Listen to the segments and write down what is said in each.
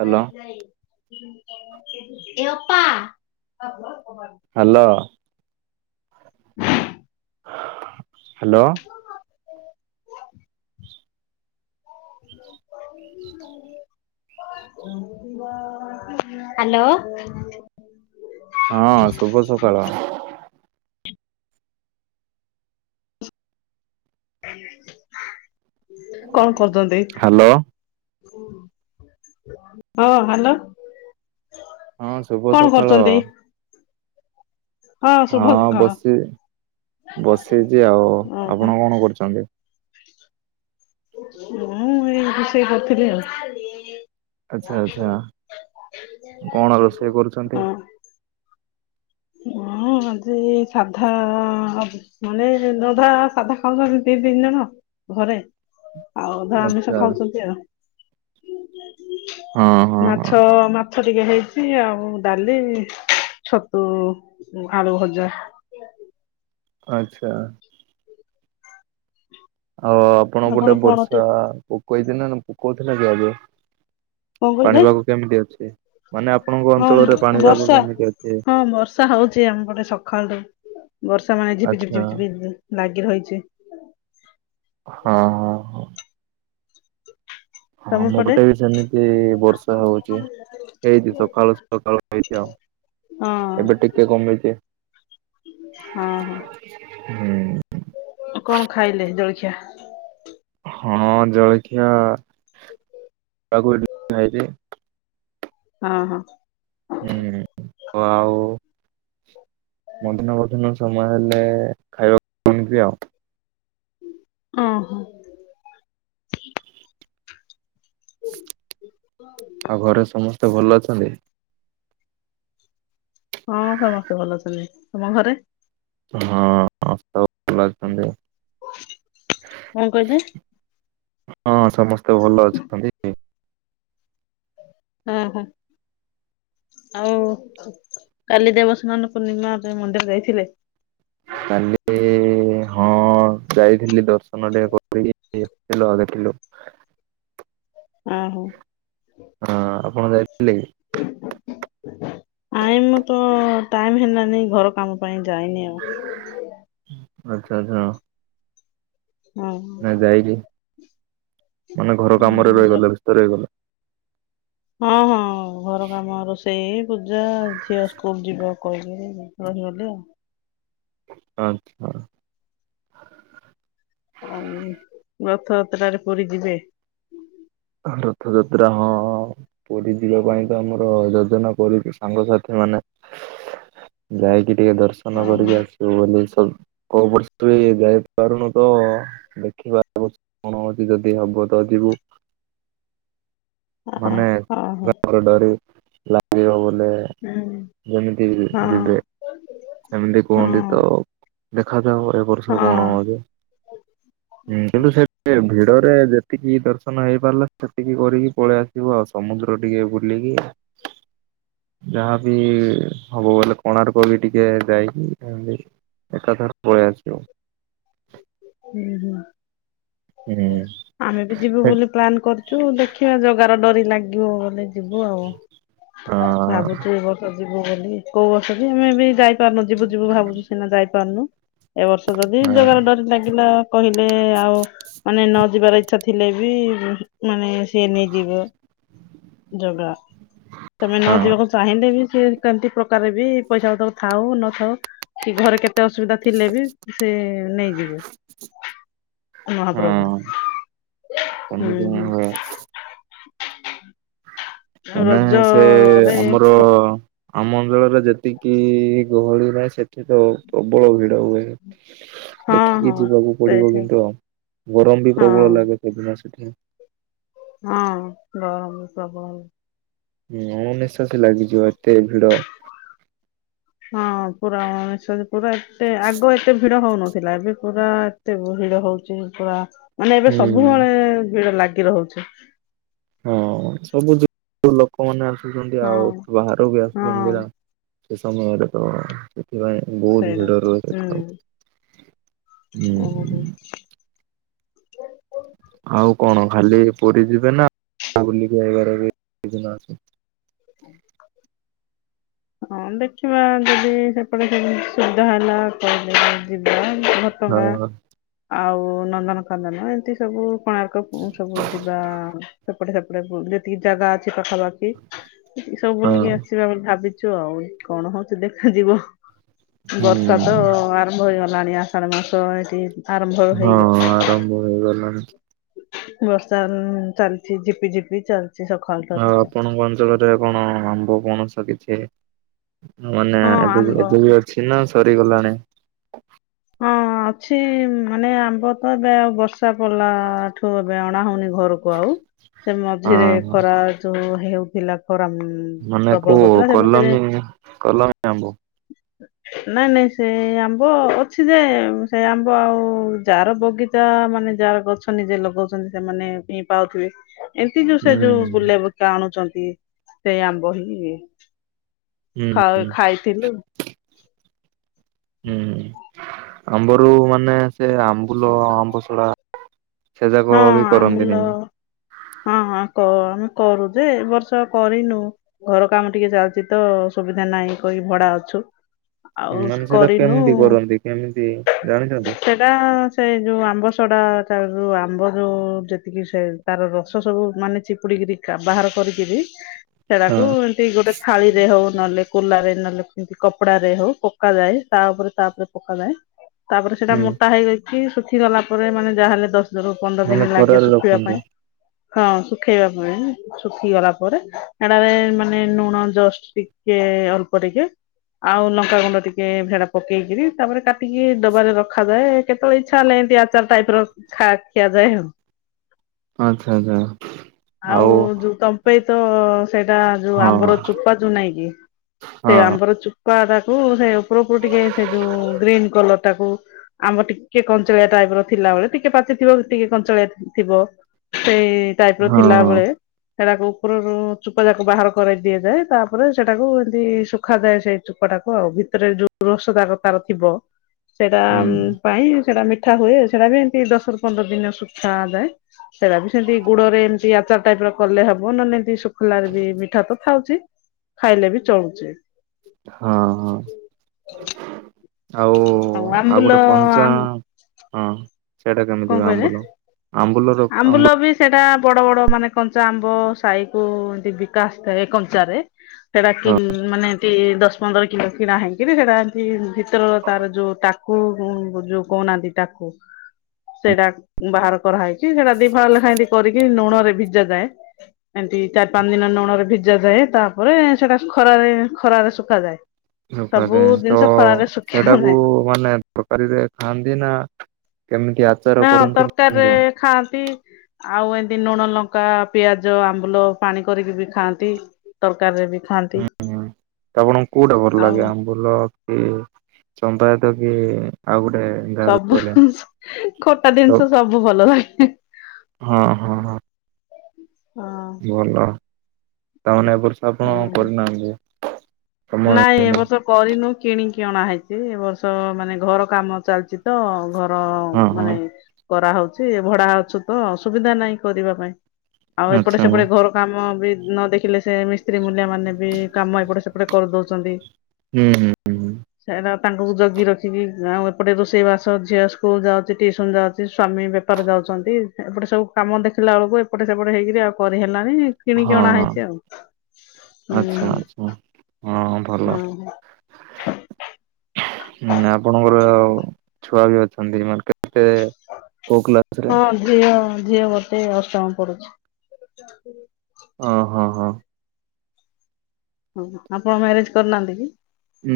Hello ଏ ଅପା। Hello. [inaudible] Hello. [inaudible] Hello. ହଁ ଶୁଭସକାଳ। କଣ ହାଲୋ। କଦଳୀଟେ। ହଁ ହ୍ୟାଲୋ। ହଁ କଣ ଶୁଭସକାଳ। କରୁଛନ୍ତି? ଶୁଭ ହଁ ସକାଳ। ବସି ବସିଚି ଆଉ ଓହୋ ଆପଣ କଣ କରୁଛନ୍ତି। ମୁଁ ଏଇ ରୋଷେଇ କରୁଥିଲି ଆଉ। ଆଛା ଆଛା କଣ ରୋଷେଇ ହଁ କରୁଛନ୍ତି? ଉମ‌ ଆଜି ସାଧା ମାନେ ରଧା ସାଧା ଖାଉନ୍ତ ଦି ତିନି ଜଣ। ଘରେ ଆଉ ଅଧା ଆମିଷ ଆଚ୍ଛା ଖାଉଛନ୍ତି ଆଉ। ହଁ ହଁ ମାଛ ହଁ। ମାଛ ଟିକେ ହେଇଛି ଆଉ ଡାଲି ଛତୁ। ଆଳୁ ଭଜା। ଆଚ୍ଛା। ଆଉ ଆପଣ ଗୋଟେ କଣ ଟି ବର୍ଷା [unintelligible] ପୋକୋଉଥିଲେ କି ଆଗ। କଣ ପାଣି କହିଲେ? ପାଗ କେମିତି ଅଛି ମାନେ ଆପଣଙ୍କ ହଁ ମ ଅଞ୍ଚଳରେ ପାଣି ପାଗ ବର୍ଷା କେମିତି ଅଛି। ହଁ ବର୍ଷା ହଉଛି ଆମ ପଟେ ସକାଳୁ ବର୍ଷା ମାନେ ଝିପି ଝିପି ଆଚ୍ଛା ଝିପି ଝିପି ଲାଗି ରହିଛି। ଛି। ହଁ ହଁ ହଁ। ହଁ ତମ ପଟେ? ଆମପଟେ ବି ସେମିତି ବର୍ଷା ହଉଛି ହେଇଛି ସକାଳୁ ସକାଳୁ ହେଇଛିି ଆଉ। ହଁ ଏବେ ଟିକେ କମିଚି। ହଁ ହଁ ହୁଁ ଆଉ କଣ ଖାଇଲେ ଜଳ ଚାହା‌। ହଁ ଜଳଖିଆ ତାକୁ। [unintelligible] ହଁ ହଁ। ହୁଁ ତ ଆଉ ମଧ୍ୟାହ୍ନ ଭୋଜନ ସମୟ ହେଲେ ଖାଇବାକୁ ଆଉ। ଓ ହୋ। ଆଉ ଘରେ ସମସ୍ତେ ଭଲ ଅଛନ୍ତି? ହଁ ସମସ୍ତେ ଭଲ ଅଛନ୍ତି ତମ ଘରେ? ହଁ [unintelligible] ଭଲ ଅଛନ୍ତି। କଣ କହିଲେ? ହଁ ସମସ୍ତେ ଭଲ ଅଛନ୍ତି। ହଁ ହଁ। ଆଉ କାଲି ଦେବସ୍ନାନ ପୂର୍ଣ୍ଣିମା ରେ‌ ମନ୍ଦିର ଯାଇଥିଲେ? କାଲି ହଁ। ଯାଇଥିଲି ଦର୍ଶନ ଟେକେ କରିକି [unintelligible] ଥିଲୁ। ଆ ହୋ। ହଁ ଆପଣ ଯାଇ ଆଇମ ତ ଟାଇମ ହେଲାନି ଘର କାମ ପାଇଁ ଯାଇନି ଆଉ। ଆଚ୍ଛା ଆଚ୍ଛା ଆ ହଁ ନା ଯାଇକି ମାନେ ଘର କାମରେ ଓହୋ ରହିଗଲେ ବ୍ୟସ୍ତରେ ରହିଗଲୋ। ହଁ ହଁ ଘର କାମ ରୋଷେଇ ପୂଜା ଝିଅ ସ୍କୁଲ ଯିବା [unintelligible] ରହିଗଲି ଆଉ। [unintelligible] ଆଉ ରଥଯାତ୍ରରେ ପୁରୀ ଯିବେ? ରଥଯାତ୍ରା ହଁ ହଁ ହଁ ପୁରୀ ଯିବା ପାଇଁ ତ ଆମର ଯୋଜନା କରିଛି ସାଙ୍ଗସାଥିମାନେ। ଯାଇକି ଟିକେ ଦର୍ଶନ କରିକି ଆସିବୁ ବୋଲି ସବୁ କୋଉ ବର୍ଷ ଯାଇପାରୁନୁ ତ ଦେଖିବା କଣ ଅଛି ଯଦି ହବ ତ ଯିବୁ। ଅ ମାନେ ହଁ ହଁ [unintelligible] ଡରି ଲାଗିବହୁତ୍। ଲେ ଯେମିତି ହଁ ଯିବେ ସେମିତି କୁହନ୍ତି ତ। ହଁ ଦେଖାାଯାଉ ଏ ବର୍ଷ ହଁ କଣ ହଉଛି କିନ୍ତୁ ସେ ଭି ଡରେ ଯେତିକି ଦସ୍ ନ ହେଇପାରିଲା ସେତିକି କରିକି ପଳେଇ ଆସିବୁ ଆଉ ସମୁଦ୍ର ଟିକେ ବୁଲିକି। ଯାହାବି ହବ ବୋଲେ କୋଣାର୍କ ବି ଟିକେ ଯାଇକି ଏନ୍ତି। ଏକ କଥା ପଳେ ଆସିବ। ହୁଁ ହୁଁ। ହୁଁ ଆମେ ବି ଯିବୁ ହେଟ୍ ବୋଲି ପ୍ଲନ୍ କରିୁଛୁ, ଦେଖିବା ଜଗାର ଡରି ଲାଗିବ ବୋଲେ ଯିବୁ ଆଉ ହଁ ଭାବୁଛି ଏ ବର୍ଷ ଯିବୁ ବୋଲି କୋଉ ବସ ଆମେ ଏବେ ଯାଇପାରୁନୁ ଯିବୁ ଯିବୁ ଭାବୁଛୁ ସିନା ଯାଇପାରୁନୁ। ଏବ ବର୍ଷ ଯଦି ଯୋଗାର ଡ଼ରି ଲାଗିଲା କହିଲେ ଆଉ ମାନେ ନ ନ ଯିବାର ଇଛା ଥିଲେ ବି ମାନେ ସିଏ ନେଇଯିବ ଜଗା ତମେ ନ ହଁ ଯିବାକୁ ଚାହିଁଲେ ବି କିଏ କାଦି ପ୍ରକାର ବି ପଇସାତର ଥାଉ ନଥାଉ କି ଘରେ କେତେ ତ ଅସୁବିଧା ଥିଲେ ବି ସେ ନେଇଯିବେ ମହାପ୍ରଭୁ ହଁ ହୁଁ ସେମିତି ହିଁ ହୁଁ [inaudible] ହୁଏ ଆଉ ମାନେ ସେ ରଜରେ ଆମର ଆମ ଅଞ୍ଚଳରେ ଯେତିକି ଗହଳି ନାହିଁ ସେଠ ତ ପ୍ରବଳ ଭିଡ ହୁଏ। ହଁ ଦେଖିକି ହଁ ଯିବାକୁ ପଡିବ ସେଇଠି କିନ୍ତୁ ଗରମ ବି ପ୍ରବଳ ହଁ ଲାଗେ ସେଦିନ ସେଦିନ ହଁ ଗରମ ପ୍ରବଳ ନମନେ ସାଥି ଲାଗିଯିବ ଏତେ ଭିଡ଼ ହଁ ପୁରା [unintelligible] ପୁରା ଏତେ ଆଗ ଏତେ ଭିଡ ହଉନ ଥିଲା ଏବେ ପୁରା ଏତେ ଭୁଲରେ ହଉଛି, ପୁରା ମାନେ ଏବେ ହୁଁ ସବୁବେଳେ ଭିଡ଼ ଲାଗ କିବ ହଉଛି। ହଁ ସବୁ ଲୋକମାନେ ଆସୁଛନ୍ତି ଆଉ ହଁ ବାହାର ବି ଆସୁଛନ୍ତି ହଁ ନା ସେ ସମୟରେ ତ ସେଥିପାଇଁ ବହୁତ ସେଇଟା ଭିଡ଼ ରହୁଛୀ ହୁଁ ସେଠଉ ହଁ। ଓହୋ [inaudible] ଆଉ କଣ ଖାଲି ପୁରୀ ଯିବେ ନା ବୁଲିକି। [unintelligible] ହଁ ଦେଖିବା ଯଦି ସେପଟେ ସେମିତି ସୁବିଧା ହେଲା [unintelligible] ଯିବା। ହଁ ଭଟଙ୍ଗା ଆଉ ନନ୍ଦନକନ୍ଦନ ଏମିତି ସବୁ କଣାର୍କ କୁ ସବୁ ଯିବା ସେପଟେ ସେପଟେ ଯେତିକି ଜାଗା ପାଖାପାଖି ସବୁ ହଁ ବୁଲିକି ଆସିବା ଭାବି ଚଆଉଇ କଣ ହଉଛି ଦେଖାଯିବ ବର୍ଷା ତ ହୁଁ ଆରମ୍ଭ ହେଇଗଲାଣି ଆ ଆସାଢ଼ ମାସ ଏଇଠି ଏଇଠ ହଁ ଆରମ୍ଭ ହେଇଗଲାଣି। ବର୍ଷା ଚାଲିଛି ଝିପି ଝିପି ଚାଲ ଆଉ ଆପଣଙ୍କ ଅଞ୍ଚଳରେ କଣ ଆମ୍ବ ପଣସ କିଛି ମାନେ ହଁ ଏବେ ବି ଆମ୍ବ ଏବେ ବି ଅଛି ନା ସରିଗଲାଣି। ହଁ ଅଛି ମାନେ ଆମ୍ବ ତ ଏବେ ଆଉ ବର୍ଷା ପଡ଼ିଲାଠୁ ଏବେ ଆଣା ହଉନି ଘରକୁ ଆଉ ସେ ହଁ ମଝିରେ ହଁ ଖରା ଯୋଉ ହେଉଥିଲା ଖରା ମ ମାନେ ପ୍ରବଳ କୋଉ ହଉଥିଲା ସେ ମଝିରେ କଲମୀ କଲମୀ ଆମ୍ବ ନାଇଁ ନାଇଁ ସେ ଆମ୍ବ ଅଛି ଯେ ସେ ଆମ୍ବ ଆଉ ଯାର ବଗିଚା ମାନେ ଯାର ଗଛ ନିଜେ ଲଗାଉଛନ୍ତି ସେମାନେ ପି ପାଉଥିବ ଏମିତି ଯୋଉ ସେ ହୁଁ ଯୋଉ ବୁଲେ ବୁକା ଆଣୁଛନ୍ତି ସେଇ ଆମ୍ବ ହିଁ। ହୁଁ ଖ ଖାଇଥିଲୁ ହୁଁ ଆମ୍ବରୁ ମାନେ ସେ ଆମ୍ବୁଲ ଆମ୍ବଶଢା ସେ ଯାକ ହଁ ବି ଆମ୍ବୁଲ କରନ୍ତିନିକି ହଁ ହଁ କ ଆମେ କରୁ ଯେ ଏ ବର୍ଷ କରିନୁ ଘର କାମ ଟିକେ ଚାଲିଛି, ତ ସୁବିଧା ନାହିଁ କହି ଭଡା ଛୁ ଆଉ ମାନେ ସେଇଟା କରିନୁ କେମିତି କରନ୍ତି କେମିତି ଜାଣିଛନ୍ତି? ସେଟା ସେ ଯୋଉ ଆମ୍ବ ସଢା ଟା ଯଉ। ଆମ୍ବ ଯୋଉ ଯେତିକି ସେ ତାର ରସ ସବୁ ମାନେ ଚିପୁଡିକରି ବାହାର କରିକିରି ହଁ। ସେଟାକୁ ଏମିତି ଗୋଟେ ଥାଳି ରେ ହଉ ନହେଲେ କୁଲାରେ ନ ଲେକ ମି କି କପଡାରେ ହଉ ପକାଯାଏ ତା ଉପରେ ତା ଉପରେ ପକାଯାଏ ତାପରେ ସେଟା ହୁଁ ମୋଟା ହେଇଯାଇ କି ଶୁଖିଗଲା ପରେ ମାନେ ଯାହାହେଲେ ଦଶ ରୁ ପନ୍ଦର ଦିନ ମାନେ ଲାଗେ ଖରାରେ ଶୁଖିବା ରଖନ୍ତି। ପାଇଁ। ହଁ ଶୁଖେଇବା ପାଇଁ ଶୁଖି ଗଲା ପରେ ଏଟାରେ ମାନେ ଲୁଣ ଜଷ୍ଟ ଟିକେ। ଅଳ୍ପ ଟିକେ। ଆଉ ଲଙ୍କା ଗୁଣ୍ଡ ଟିକେ ଭେଡା ପକେଇ କିରି ତାପରେ କାଟିକି ଡବାରେ ରଖାଯାଏ କେତେବେଳେ ଇଚ୍ଛା ହେଲେ। ଏମତି ଆଚାର ଟାଇପ ର ଖା ଖିଆଯାଏ ଆଉ । ଆଚ୍ଛା ଆଚ୍ଛା ଆଉ ଯୋଉ ତମ ପେଇ । ତ ସେଇଟା ଯୋଉ ହଁ ଆମ୍ବର ଚୋପା ଯୋଉ ନାଇଁ କି ସେ ହଁ ଆମ୍ବର ଚୁ ପା ଟାକୁ ସେ ଉପରକୁ ଟିକେ ସେ ଯୋଉ ଗ୍ରୀନ କଲର ଟାକୁ। ଆମ୍ୱ ଟିକେ କଞ୍ଚଳିଆ ଟାଇପ ର ଥିଲାବେଳେ ଟି ଟିକେ ପାଚିଥିବ ଟିକେ କଞ୍ଚାଳିଆ ଥି ଥିବ ସେଇ ଟାଇପ ର ହଁ ହଁ ଥିଲାବେଳେ। ସେଟାକୁ ଉପରରୁ ଚୁପା ଯାକୁ ବାହାର କରାଇ ଦିଆଯାଏ ତାପରେ ସେଟାକୁ ଏମିତି ଶୁଖାାଯାଏ ସେଇ ଚୁପଟା। ତାକୁ ଆଉ ଭିତରେ ଯୋଉ ରସ ଯାକ ତାର ଥିବ। ସେଇଟା ହୁଁ ପାଇଁ ସେଟା ମିଠା ହୁଏ ସେଟା ବି। ଦଶ ରୁ ପନ୍ଦର ଦିନ ଶୁଖା ଯାଏ ସେଇଟା ବି ସେମିତି ଗୁଡ ରେ ଏମିତି ଆଚାର ଟାଇପ ର କଲେ ହବ ନଲେ ଏମିତି। ଖୋଲାରେ ବି ମିଠା ତ ଥାଉଛି ଖାଇଲେ ବି ଚଳୁଛି। ହଁ ହଁ । ଆଉ ଆଉ ଗୋଟେ କଞ୍ଚା ହଁ। ସେଟା କେମିତି କଣ କା କହିଲେ? ଆମ୍ବୁଲ ଆମ୍ୱୁ ଆମ୍ବୁଲ ବି ସେଇଟା। ବଡ ବଡ ମାନେ କଞ୍ଚା ଆମ୍ବ ସାହି କୁ ଏମିତି ବିକା ଆସି ଥାଏ କଞ୍ଚାରେ। ସେଟା କି ମାନେ ଟି ଦ ଦଶ ପନ୍ଦର କିଲୋ କିଣା ହେଇକିରି ସେଟା ଏମତି ଭିତର ତାର ଯୋଉ ଟାକୁ ଯଉ କହୁ ନାହାନ୍ତି ଟା କୁ ସେଟା ବାହାର କରାହେଇ । ସେଟା ଦି ଫାଳ ଲେଖା ଏମତି କରିକି ନୁଣ ରେ ଭିଜା ଯାଏ ଏମତି ଚାରି ପାଞ୍ଚ ଦିନ ନୁଣ ରେ ଭିଜା ଯାଏ। ତାପରେ ସେଟା ଖରାରେ ଖରାରେ ଶୁଖାଯାଏ। ଶୁଖା ସବୁ ଯାଏ ତ ଜିନିଷ ଖରାରେ ସେଟାକୁ ଶୁଖାଯାଏ। ମାନେ ତକାରୀରେ ଖାଆନ୍ତି ନା। କେମିତି ଆ। ହଁ ତରକାରୀ ରେ ଖାଆନ୍ତି। ଆଉ ଏମତି ନୁଣ ଲଙ୍କା ପିଆଜ ଆମ୍ବୁଲ ପାଣି କରିକି ବି ଖାଆନ୍ତି ତରକାରୀରେ ବି। ଖାଆନ୍ତି ହୁଁ ହୁଁ ଆପଣଙ୍କୁ କୋଉଟା ଭଲ ଆଉ ଲାଗେ ଆମ୍ବୁଲ କି ଚମ୍ୱା । କି ଆଉ। ଗୋଟେ ଯାହାର ସବୁ କହିଲେ? ଖଟା ତ ଜିନିଷ ସବୁ ଭଲ ଲାଗେ। ହଁ ହଁ ହଁ। ହଁ ଭଲ। ତାମାନେ ଏବ ବର୍ଷ ଆପଣ ଉହୁଁ। କରି ନାହାନ୍ତି। ନାଇଁ ଏ ବର୍ଷ କରିନୁ। କିଣିକି ଅଣା ହେଇଛି ଏ ବର୍ଷ ମାନେ ଘର କାମ ଚାଲିଛି ତ ଘ ର ହଁ ମାନେ ହଁ କରାହଉଛି ଭଡ଼ା ଅଛୁ ତ ସୁବିଧା ନାହିଁ କରିବା ପାଇଁ। ଆଉ ଏପଟେ ଆଚ୍ଛା ହଁ ସେପଟେ ଘର କାମ ବି ନ ଦେଖିଲେ ସେ ମିସ୍ତ୍ରୀ ମୂଲିଆ ମାନେ ବି କାମ ଏପଟେ ସେପ ପଟେ କରିଦଉଛନ୍ତି ହୁଁ ହୁଁ ହୁଁ ସେଟା ତାଙ୍କୁ ଜଗି ରଖିକି ଆଉ ଏପଟେ ରୋଷେଇ ବାସ ଝିଅ ସ୍କୁଲ ଯାଉଛି ଟିଉସନ ଯାଉଛି ସ୍ଵାମୀ ବେପାର ଯାଉଛନ୍ତି ଏପଟେ ସବୁ। କାମ ଦେଖିଲା ବେଳକୁ ଏପଟେ ସେପଟେ ହେଇକରି ଆଉ କରିହେଲା ନି କିଣିକି ଅଣା ହଁ ହେଇଛି ଆଉ ହୁଁ ଆଚ୍ଛା ହୁଁ। ଆଚ୍ଛା। ହଁ ଭଲ ହଁ ମାନେ ଆପଣଙ୍କର ଆଉ । ଛୁଆ ବି ଅଛନ୍ତି ମାନେ କେତେ କୋଉ କ୍ଲାସ ରେ? ହଁ ଝିଅ ଝିଅ ଗୋଟେ ଅଷ୍ଟମ ପଢ଼ୁଛି। ଓ ହୋ ହୋ। ହ ଆପଣ ମ୍ୟାରେଜ କରିନାହାନ୍ତି କି?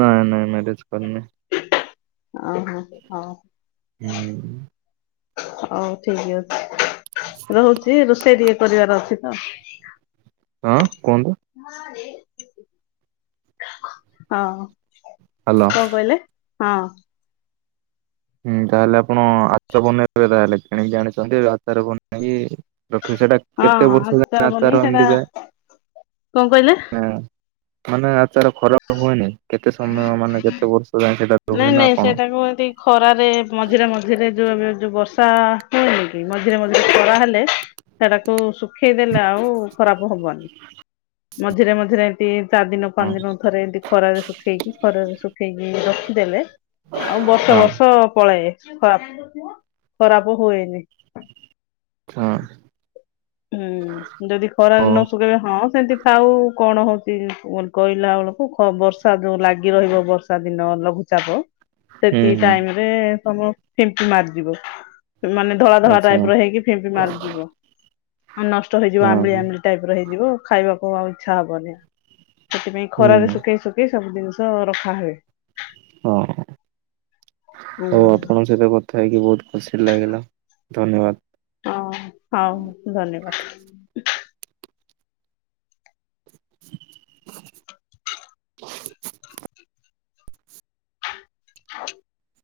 ନାଇଁ ନାଇଁ ମ୍ୟାରେଜ କରିନି। ଓହୋ ହଉ ହୁଁ। ହଉ ଠିକ୍ ଅ ରହୁଛି ରୋଷେଇ ଟିକେ କରିବାର ଅଛି ତ। ହଁ କୁହ ହଁ। ହ୍ୟାଲୋ। କଣ କହିଲେ ହଁ। ହୁଁ ତାହାଲେ ଆପଣ ଆଚାର ବନେଇବେ ତାହେଲେ କିଣିକି ଆଣିଛନ୍ତି ଆଚାର ବନେଇକି ରଖିବେ ସେଟା ହଁ କେତେ ବର୍ଷ ଯାଏ ବନେଇ ଆଚାର ସେଟା ଏମିତି ଯାଏ? କଣ କହିଲେ? ହୁଁ ମାନେ ଆ ଆଚାର ଖରାପ ହୁଏନି? କେତେ ସମୟ ମାନେ କେତେ ବର୍ଷ ଯାଏ ସେଟା ରୁହେ ନା କଣ? ରେ ମଝିରେ ମଝିରେ ଯୋଉ ଏବେ ଯୋଉ ବର୍ଷା ହୁଏନି କି ମଝିରେ ମଝିରେ ଖରା ହେଲେ ସେଟାକୁ ଶୁଖେଇଦେଲେ ଆଉ ଖରାପ ହବନି ମଝିରେ ମଝିରେ ଏମତି ଚାରିଦିନ ହଁ ପାଞ୍ଚଦିନ ଏମିତି ଖରାରେ ଶୁଖେଇକି ଖରାରେ ଶୁଖେଇକି ରଖିଦେଲେ ଆଉ ବର୍ଷ ବର୍ଷ ପଳାଏ। ଏ ଖରାପ ଖରାପ ହୁଏନି। ହଁ। ହୁଁ ଯଦି ଖରାରେ ହଉ। ନ ଶୁଖେଇବେ ହଁ ସେମିତି ଥାଉ କଣ ହଉଛି କହିଲା ବେଳକୁ ଖ ବର୍ଷା ଯେଉଁ ଲାଗି ରହିବ ବର୍ଷା ଦିନ ଲଘୁଚାପ ହୁଁ ସେତିକି ହୁଁ ଟାଇମରେ ତମେ ଫିମ୍ପି ମାରିଯିବ ମାନେ ଧଳା ଧଳା ଆଚ୍ଛା ଟାଇପ ର ହେଇକି ଫିମ୍ପି ମାରିଯିବ। ଆଉ ନଷ୍ଟ ହେଇଯିବ ହଁ ଆମ୍ୱିଳି ହଁ। ଆମ୍ୱିଲି ଟାଇପର ହେଇଯିବ ଖାଇବାକୁ ଆଉ ଇଚ୍ଛା ହବନି। ସେଥିପାଇଁ ଖରାରେ ହୁଁ ଶୁଖେଇ ଶୁଖେଇ ସବୁ ଜିନିଷ ରଖା ହୁଏ। ହଁ ହୁଁ, ହଉ ଆପଣଙ୍କ ସହିତ କ ଥା ହେଇକି ବହୁତ ଖୁସି ଲାଗିଲା ଧନ୍ୟବାଦ। ହଁ ହଉ ଧନ୍ୟବାଦ। [unintelligible]